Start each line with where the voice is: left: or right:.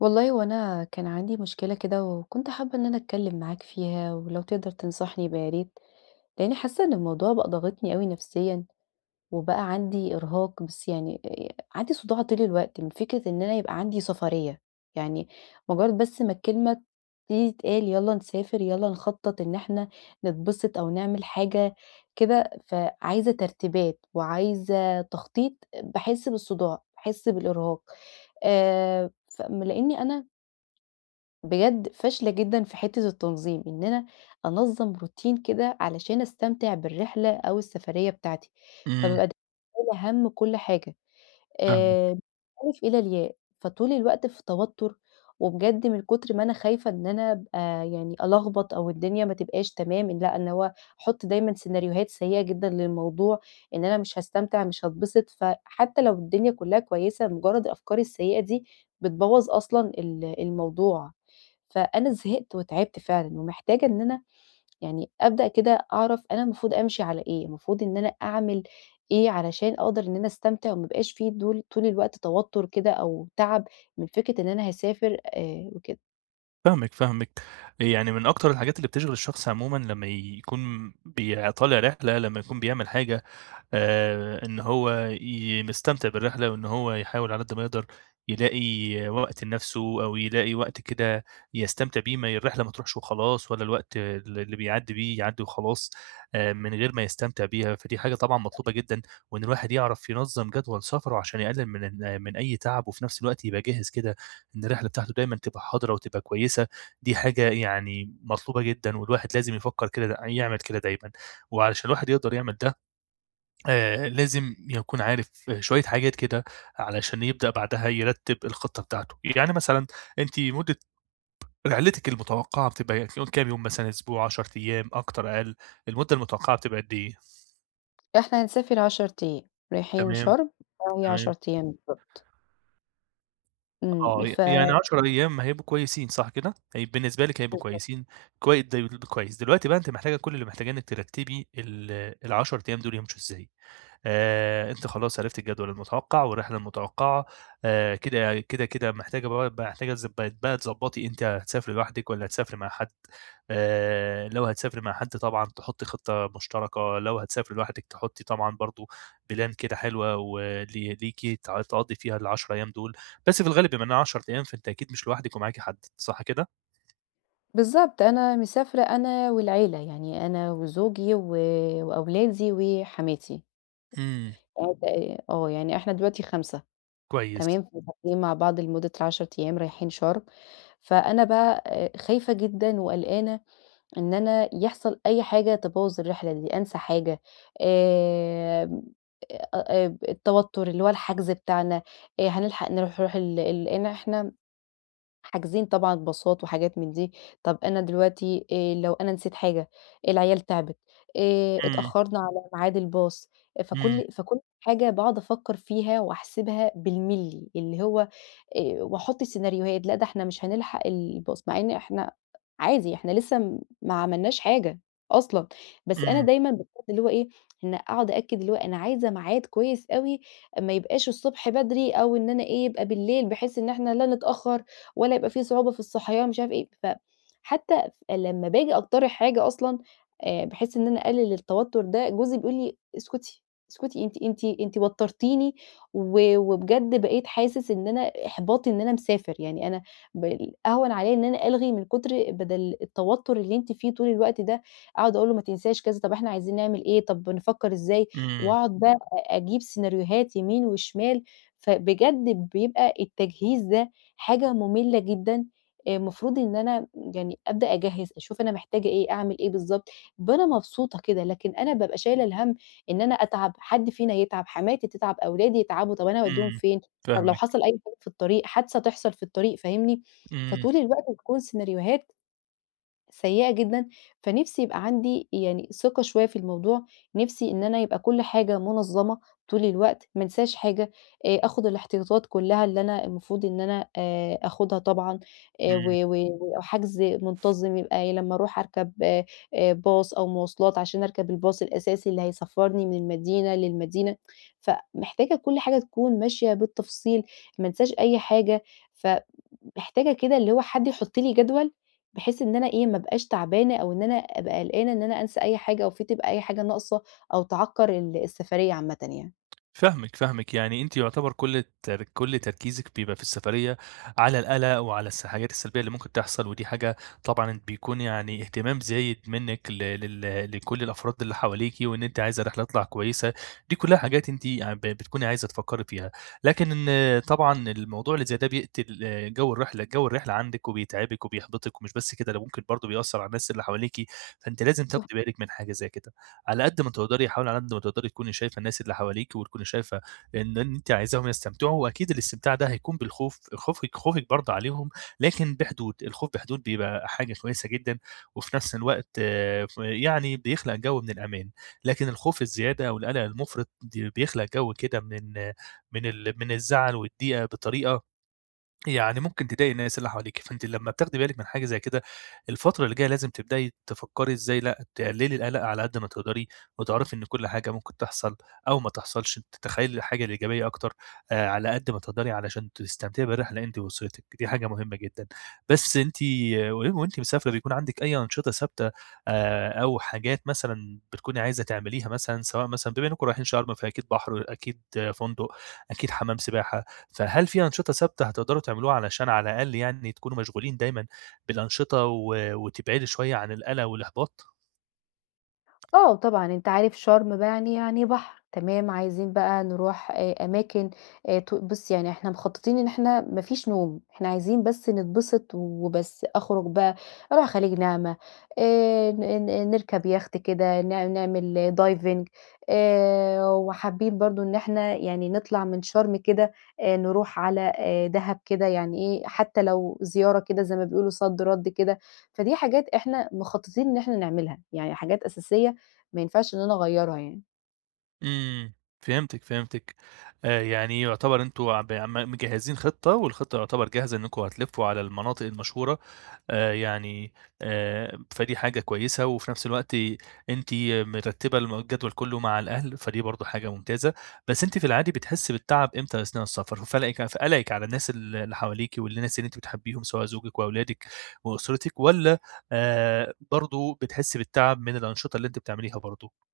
left: والله هو أنا كان عندي مشكلة كده وكنت حابة إن أنا أتكلم معاك فيها ولو تقدر تنصحني يبقى يا ريت، لإني حاسة إن الموضوع بقى ضاغطني أوي نفسيًا وبقى عندي إرهاق بس يعني عندي صداع طول الوقت من فكرة إن أنا يبقى عندي سفرية، يعني مجرد بس ما الكلمة دي تتقال يالّا نسافر، يالّا نخطط إن إحنا نتبسط أو نعمل حاجة كده، فعايزة ترتيبات وعايزة تخطيط باحس بالصداع، باحس بالإرهاق آآ ف م لإني أنا بجد فاشلة جدًا في حتّة التنظيم، إن أنا أنظّم روتين كده علشان أستمتع بالرحلة أو السفرية بتاعتي،
right: إمم،
left: فبابقى دايمًا شايلة هَم كل حاجة
right: فاهمِك،
left: من الألف إلى الياء، فطول الوقت في توتر، وبجد من كتر ما أنا خايفة إن أنا أبقى يعني ألخبط أو الدنيا ما تبقاش تمام، ان لأ إن هو أحط دايمًا سيناريوهات سيئة جدًا للموضوع، إن أنا مش هاستمتع مش هاتبسط، فحتى لو الدنيا كلّها كويسة مجرد الأفكار السيئة دي بتبوّظ أصلًا الموضوع. فأنا زهقت وتعبت فعلًا، ومحتاجة إن أنا يعني أبدأ كده أعرف أنا المفروض أمشي على إيه، المفروض إن أنا أعمل إيه علشان أقدر إن أنا أستمتع وما يبقاش في دول طول الوقت توتر كده أو تعب من فكرة إن أنا هاسافر وكده.
right: فاهمِك، فاهمِك. يعني من أكتر الحاجات اللي بتشغِل الشخص عمومًا لمّا يكون طالع رحلة، لمّا يكون بيعمل حاجة، إن هو مستمتع بالرحلة وإن هو يحاول على قد ما يقدر يلاقي وقت لنَفْسه أو يلاقي وقت كده يستمتع بيه، ما الرحلة ما تروحش وخلاص ولا الوقت اللي بيعدّي بيه يعدّي وخلاص، من غير ما يستمتع بيها. فدي حاجة طبعًا مطلوبة جدًا وإن الواحد يعرف ينظّم جدول سفره عشان يقلِّل من أي تعب وفي نَفْس الوقت يبقى جاهز كده إن الرحلة بتاعته دايمًا تبقى حاضرة وتبقى كويسة. دي حاجة يعني مطلوبة جدًا، والواحد لازم يفكّر كده يعمل كده دايمًا. وعلشان الواحد يقدر يعمل ده، لازم يكون عارف شوية حاجات كده علشان يبدأ بعدها يرتّب الخطة بتاعته. يعني مثلًا أنتِ مدة رحلتِك المتوقعة بتبقى كام يوم مثلًا، أسبوع، 10 أيام، أكتر، أقل، المدة المتوقعة بتبقى قد إيه؟
left: إحنا هنسافر 10 أيام، رايحين
right: تمام،
left: شرم فهي
right: تمام.
left: 10 أيام بالضبط. إمم،
right: آه،
left: ف
right: يعني 10 أيام هيبقوا كويسين صح كده؟ هي بالنسبة لِك هيبقوا كويسين، كويس. دلوقتي بقى أنتِ محتاجة كل اللي محتاجاه إنِّك ترتّبي ال10 أيام دول يمشوا إزاي. أنتِ خلاص عرفتِ الجدول المتوقّع والرحلة المتوقّعة. كده محتاجة بقى محتاجة تز بقت بقى تضبّطي أنتِ هتسافري لوحدِك والّا هتسافري مع حد. لو هتسافري مع حد طبعًا تحطّي خطة مشتركة، لو هتسافري لوحدِك تحطّي طبعًا برضه بلان كده حلوة ليكِ تقضّي فيها ال10 أيام دول. بس في الغالب بما إنها 10 أيام فأنتِ أكيد مش لوحدِك ومعاكِ حد، صح كده؟
left: بالضبط، أنا مسافرة أنا والعيلة، يعني أنا وزوجي وأولادي وحماتي.
right: إمم.
left: يعني إحنا دلوقتي 5.
right: كويس.
left: تمام، مسافرين مع بعض لمدة 10 أيام رايحين شرم، فأنا بقى خايفة جدًا وقلقانة إن أنا يحصل أي حاجة تبوّظ الرحلة دي، أنسى حاجة آمم، التوتر اللي هو الحجز بتاعنا، هنلحق نروح ال ال لإن إحنا حاجزين طبعًا باصات وحاجات من دي، طب أنا دلوقتي لو أنا نسيت حاجة، العيال تعبت،
right: إمم،
left: اتأخرنا على ميعاد الباص، إيه
right: إمم،
left: فكل حاجة باقعد أفكّر فيها وأحسبها بالملي، اللي هو وأحط سيناريوهات، لأ ده إحنا مش هنلحق الباص، مع إن إحنا عادي إحنا لسه ما عملناش حاجة أصلًا، بس أنا
right: إمم،
left: دايمًا باحط اللي هو إيه، إن أقعد أأكد اللي هو أنا عايزة ميعاد كويس أوي، ما يبقاش الصبح بدري أو إن أنا إيه، يبقى بالليل بحيث إن إحنا لا نتأخر ولا يبقى في صعوبة في الصحيان مش عارف إيه، فحتى لمّا باجي أقترح حاجة أصلًا بحيث إن أنا أقلل التوتر ده، جوزي بيقول لي: "اسكتي، اسكتي أنتِ وترتيني وبجد بقيت حاسس إن أنا إحباطي إن أنا مسافر، يعني أنا أهون عليَّ إن أنا ألغي من كتر بدل التوتر اللي أنتِ فيه طول الوقت ده." أقعد أقول له: "ما تنساش كذا، طب إحنا عايزين نعمل إيه، طب نفكر إزاي؟"
right: إمم،
left: وأقعد بقى أجيب سيناريوهات يمين وشمال، فبجد بيبقى التجهيز ده حاجة مملة جدًا، المفروض إن أنا يعني أبدأ أجهّز، أشوف أنا محتاجة إيه، أعمل إيه بالضبط، بابقى أنا مبسوطة كده، لكن أنا بابقى شايلة الهَم إن أنا أتعب، حد فينا يتعب، حماتي تتعب، أولادي يتعبوا، طَب أنا أودّيهم
right: إمم،
left: فين، طَب لو
right: فاهمِك.
left: حصل أي حاجة في الطريق، حادثة تحصل في الطريق، فاهمني؟
right: إمم،
left: فطول الوقت بتكون سيناريوهات سيئة جدًا، فنِفْسي يبقى عندي يعني ثقة شوية في الموضوع، نِفْسي إن أنا يبقى كل حاجة منظَّمة طول الوقت، ما انساش حاجة، آخُد الاحتياطات كلّها اللي أنا المفروض إن أنا آخُدها طبعًا، و
right: إمم.
left: و إمم. وحجز منتظم يبقى إيه، لمّا أروح أركب باص أو مواصلات عشان أركب الباص الأساسي اللي هيسفّرني من المدينة للمدينة، فمحتاجة كل حاجة تكون ماشية بالتفصيل، ما انساش أي حاجة، ف محتاجة كده اللي هو حد يحط لي جدول، بحيث إن أنا إيه، ما ابقاش تعبانة أو إن أنا أبقى قلقانة إن أنا أنسى أي حاجة أو في تبقى أي حاجة ناقصة أو تعكّر السفرية عامةً يعني.
right: فاهمِك، فاهمِك، يعني أنتِ يُعتبر كل تركيزِك بيبقى في السفرية على القلق وعلى الحاجات السلبية اللي ممكن تحصل، ودي حاجة طبعًا بيكون يعني اهتمام زايد منِّك ل لل لكل الأفراد اللي حواليكِ، وإن أنتِ عايزة الرحلة تطلع كويسة. دي كلها حاجات أنتِ ع ب بتكوني عايزة تفكّري فيها. لكن طبعًا الموضوع اللي زي ده بيقتل، جو الرحلة عندِك وبيتعبِك وبيحبطِك، ومش بس كده ده ممكن برضه بيأثّر على الناس اللي حواليكِ. فأنتِ لازم تاخدي بالِك من حاجة زي كده. على قد ما تقدري حاولي على قد ما تقدري تكوني شايفة الناس اللي حواليكِ وتكوني شايفة إن أنتِ عايزاهم يستمتعوا. وأكيد الاستمتاع ده هيكون بالخوف خوفِك خوفِك برضه عليهم لكن بحدود، الخوف بحدود بيبقى حاجة كويسة جدًا، وفي نفس الوقت يعني بيخلق جو من الأمان. لكن الخوف الزيادة أو القلق المُفرط بيخلق جو كده من الزعل والضيقة بطريقة يعني ممكن تضايقي الناس اللي حواليكِ. فأنتِ لمّا بتاخدي بالِك من حاجة زي كده، الفترة اللي جاية لازم تبدئي تفكّري إزاي لأ، تقللي القلق على قد ما تقدري، وتعرفي إن كل حاجة ممكن تحصل أو ما تحصلش، تتخيلي الحاجة الإيجابية أكتر، على قد ما تقدري علشان تستمتعي بالرحلة أنتِ وأسرتِك. دي حاجة مهمة جدًا. بس أنتِ وأنتِ مسافرة بيكون عندِك أي أنشطة ثابتة، أو حاجات مثلًا بتكوني عايزة تعمليها مثلًا، سواء مثلًا بما إنكم رايحين شرم فأكيد بحر، أكيد آه، فندق، أكيد حمام سباحة. فهل في أنشطة ثابتة هتقدروا تعملوها علشان على الأقل يعني تكونوا مشغولين دايمًا بالأنشطة وتبعدوا شوية عن القلق والإحباط؟
left: آه طبعًا، أنت عارف شرم بقى يعني بحر، تمام، عايزين بقى نروح أماكن ت بُص يعني إحنا مخططين إن إحنا ما فيش نوم، إحنا عايزين بس نتبسط وبس، أخرج بقى أروح خليج نعمة، ن ن نركب يخت كده، نعمل diving وحابين برضه إن إحنا يعني نطلع من شرم كده نروح على دهب كده، يعني إيه، حتى لو زيارة كده زي ما بيقولوا صد رد كده، فدي حاجات إحنا مخططين إن إحنا نعملها، يعني حاجات أساسية ما ينفعش إن أنا أغيّرها يعني.
right: إمم، فهمتِك، فهمتِك. يعني يعتبر أنتم ب م مجهّزين خطة والخطة يعتبر جاهزة إنكم هتلفّوا على المناطق المشهورة، آآ يعني فدي حاجة كويسة. وفي نفس الوقت أنتِ مرتّبة الجدول كلّه مع الأهل، فدي برضه حاجة ممتازة. بس أنتِ في العادي بتحسّي بالتعب إمتى أثناء السفر؟ في قلقِك على الناس اللي حواليكِ والناس اللي أنتِ بتحبيهم سواء زوجِك وأولادِك وأسرتِك والّا برضه بتحسّي بالتعب من الأنشطة اللي أنتِ بتعمليها برضه؟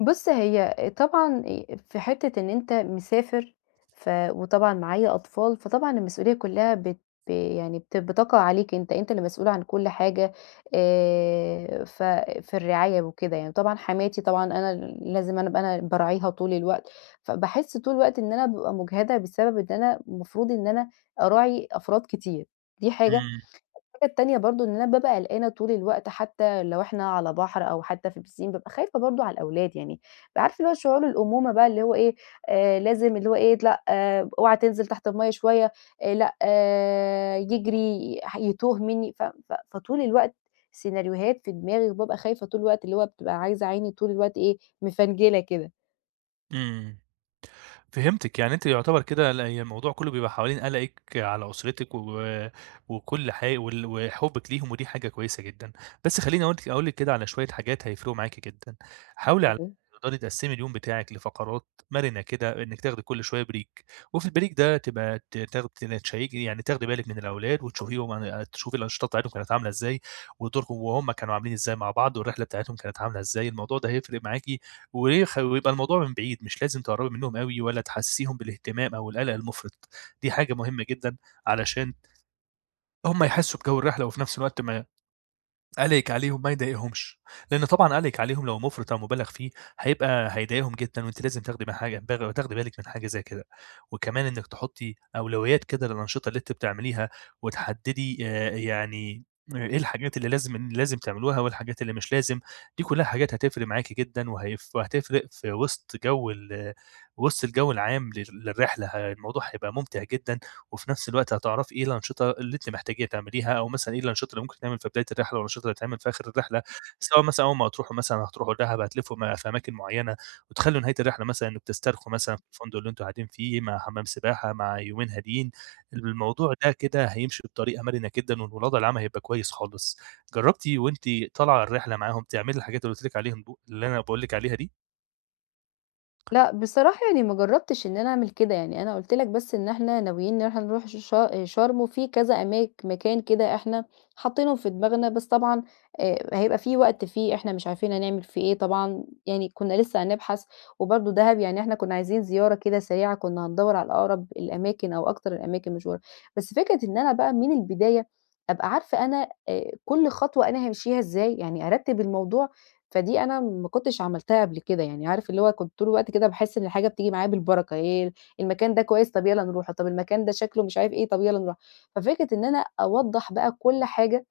left: بُص هي طبعًا في حتّة إن أنت مسافر وطبعًا معايا أطفال، فطبعًا المسؤولية كلّها بت ب- يعني بت بتقع عليك أنت، أنت اللي مسؤول عن كل حاجة ف في الرعاية وكده يعني. طبعًا حماتي طبعًا أنا لازم أنا أبقى أنا باراعيها طول الوقت، فباحس طول الوقت إن أنا بابقى مُجهدة بسبب إن أنا المفروض إن أنا أراعي أفراد كتير، دي حاجة. الحاجة التانية برضه إن أنا بابقى قلقانة طول الوقت حتى لو إحنا على بحر أو حتى في بسين، بابقى خايفة برضه على الأولاد يعني، عارفة اللي هو شعور الأمومة بقى اللي هو إيه، لازم اللي هو إيه، لأ آه اوعى تنزل تحت المَيّة شوية، لأ آه يجري، ح يتوه مني، ف ف فطول الوقت سيناريوهات في دماغي، وبابقى خايفة طول الوقت، اللي هو بتبقى عايزة عيني طول الوقت إيه، مفنجلة كده.
right: إمم. فهمتِك، يعني أنتِ يُعتبر كده ال هي الموضوع كُلّه بيبقى حوالين قلقِك على أسرتِك و وكل حا وال وحُبِّك ليهم ودي حاجة كويسة جدًا. بس خلّيني أقول لِك كده على شوية حاجات هيفرقوا معاكِ جدًا. حاولي على قد
left: يعني.
right: ما تقدري تقسّمي اليوم بتاعِك لفقرات مرنة كده، إنِّك تاخدي كل شوية بريك. وفي البريك ده تبقى ت تاخدي تشيّكي يعني تاخدي بالِك من الأولاد وتشوفيهم عن تشوفي الأنشطة بتاعتهم كانت عاملة إزاي، ودوركم وهُم كانوا عاملين إزاي مع بعض، والرحلة بتاعتهم كانت عاملة إزاي. الموضوع ده هيفرق معاكِ ويبقى الموضوع من بعيد، مش لازم تقرّبي منّهم أوي ولا تحسّسيهم بالاهتمام أو القلق المُفرط. دي حاجة مهمة جدًا علشان هم يحسّوا بجَو الرحلة وفي نفس الوقت ما عليك عليهم ما يضايقهمش. لإن طبعًا عليك عليهم لو مُفرِط أو مُبالغ فيه هيضايقهم جدًا. وأنتِ لازم تاخدي بالِك من حاجة زي كده. وكمان إنِّك تحطّي أولويات كده للأنشطة اللي أنتِ بتعمليها، وتحدّدي، يعني إيه الحاجات اللي لازم تعملوها والحاجات اللي مش لازم. دي كلّها حاجات هتفرق معاكِ جدًا وهتفرق في وسط جو ال وسط الجو العام للرحلة. الموضوع هيبقى ممتع جدًا وفي نفس الوقت هتعرفي إيه الأنشطة اللي أنتِ محتاجة تعمليها، أو مثلًا إيه الأنشطة اللي ممكن تتعمل في بداية الرحلة، والأنشطة اللي هتتعمل في آخر الرحلة، سواء مثلًا أول ما هتروحوا مثلًا هتروحوا دهب هتلفوا في أماكن معيّنة، وتخلّوا نهاية الرحلة مثلًا إنكم تسترخوا مثلًا في الفندق اللي أنتم قاعدين فيه، مع حمام سباحة، مع يومين هاديين. الموضوع ده كده هيمشي بطريقة مرنة جدًا، والوضع العام هيبقى كويس خالص. جربتِ وأنتِ طالعة الرحلة معاهم تعملي الحاجات اللي قلت لِك عليهم دو اللي أنا باقول لِك عليها دي؟
left: لأ، بصراحة يعني ما جرّبتش إن أنا أعمل كده، يعني أنا قُلت لك بس إن إحنا ناويين إن إحنا نروح ش شرم وفي كذا مكان كده إحنا حاطينهم في دماغنا، بس طبعًا هيبقى في وقت فيه إحنا مش عارفين هنعمل فيه إيه، طبعًا يعني كُنّا لسه هنبحث، وبرضه دهب يعني إحنا كُنّا عايزين زيارة كده سريعة، كُنّا هندوّر على أقرب الأماكن أو أكتر الأماكن مشهورة، بس فكرة إن أنا بقى من البداية أبقى عارفة أنا كل خطوة أنا هامشيها إزاي، يعني أرتّب الموضوع فدي أنا ما كنتش عملتها قبل كده، يعني عارف اللي هو كنت طول الوقت كده باحس إن الحاجة بتيجي معايا بالبركة، إيه المكان ده كويس طب يالّا نروحه، طب المكان ده شكله مش عارف إيه، طب يالّا نروحه. ففكرة إن أنا أوضّح بقى كل حاجة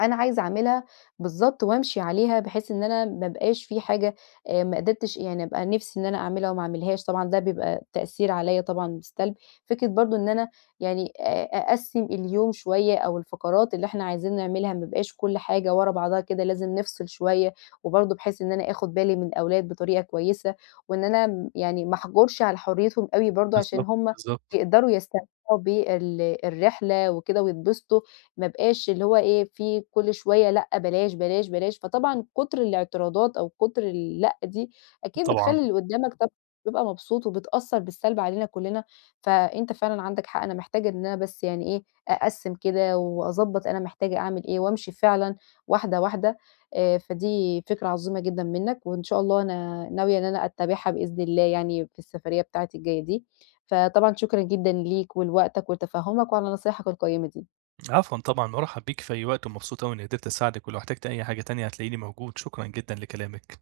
left: أنا عايزة أعملها بالضبط وأمشي عليها، بحيث إن أنا ما ابقاش في حاجة ما قدرتش يعني أبقى نِفْسي إن أنا أعملها وما أعملهاش، طبعًا ده بيبقى تأثير عليّا طبعًا بالسلب. فكرة برضه إن أنا يعني أقسِّم اليوم شوية أو الفقرات اللي إحنا عايزين نعملها، ما يبقاش كل حاجة ورا بعضها كده، لازم نفصل شوية، وبرضه بحيث إن أنا آخُد بالي من الأولاد بطريقة كويسة، وإن أنا يعني ما أحجُرش على حريتهم أوي برضه عشان
right: بالضبط،
left: هم
right: بالضبط.
left: يقدروا يستمتعوا بال الرحلة وكده ويتبسطوا، ما بقاش اللي هو إيه، في كل شوية لأ، بلاش، بلاش، بلاش، فطبعًا كتر الاعتراضات أو كتر اللأ دي أكيد
right: طبعًا.
left: بتخلّي اللي قدّامك طبعًا بيبقى مبسوط وبتأثّر بالسلب علينا كلّنا، فأنت فعلًا عندك حق، أنا محتاجة إن أنا بس يعني إيه، أقسّم كده وأضبّط أنا محتاجة أعمل إيه وأمشي فعلًا واحدة، واحدة فدي فكرة عظيمة جدًا منّك وإن شاء الله أنا ناوية إن أنا أتّبعها بإذن الله يعني في السفرية بتاعتي الجاية دي، فطبعًا شكرًا جدًا ليك ولوقتك ولتفهُّمك وعلى نصايحك القيّمة دي.
right: عفوا طبعًا، مرحب بيك في أي وقت ومبسوط أوي إني قدرت أساعدك، ولو احتجت أي حاجة تانية هتلاقيني موجود، شكرًا جدًا لكلامك.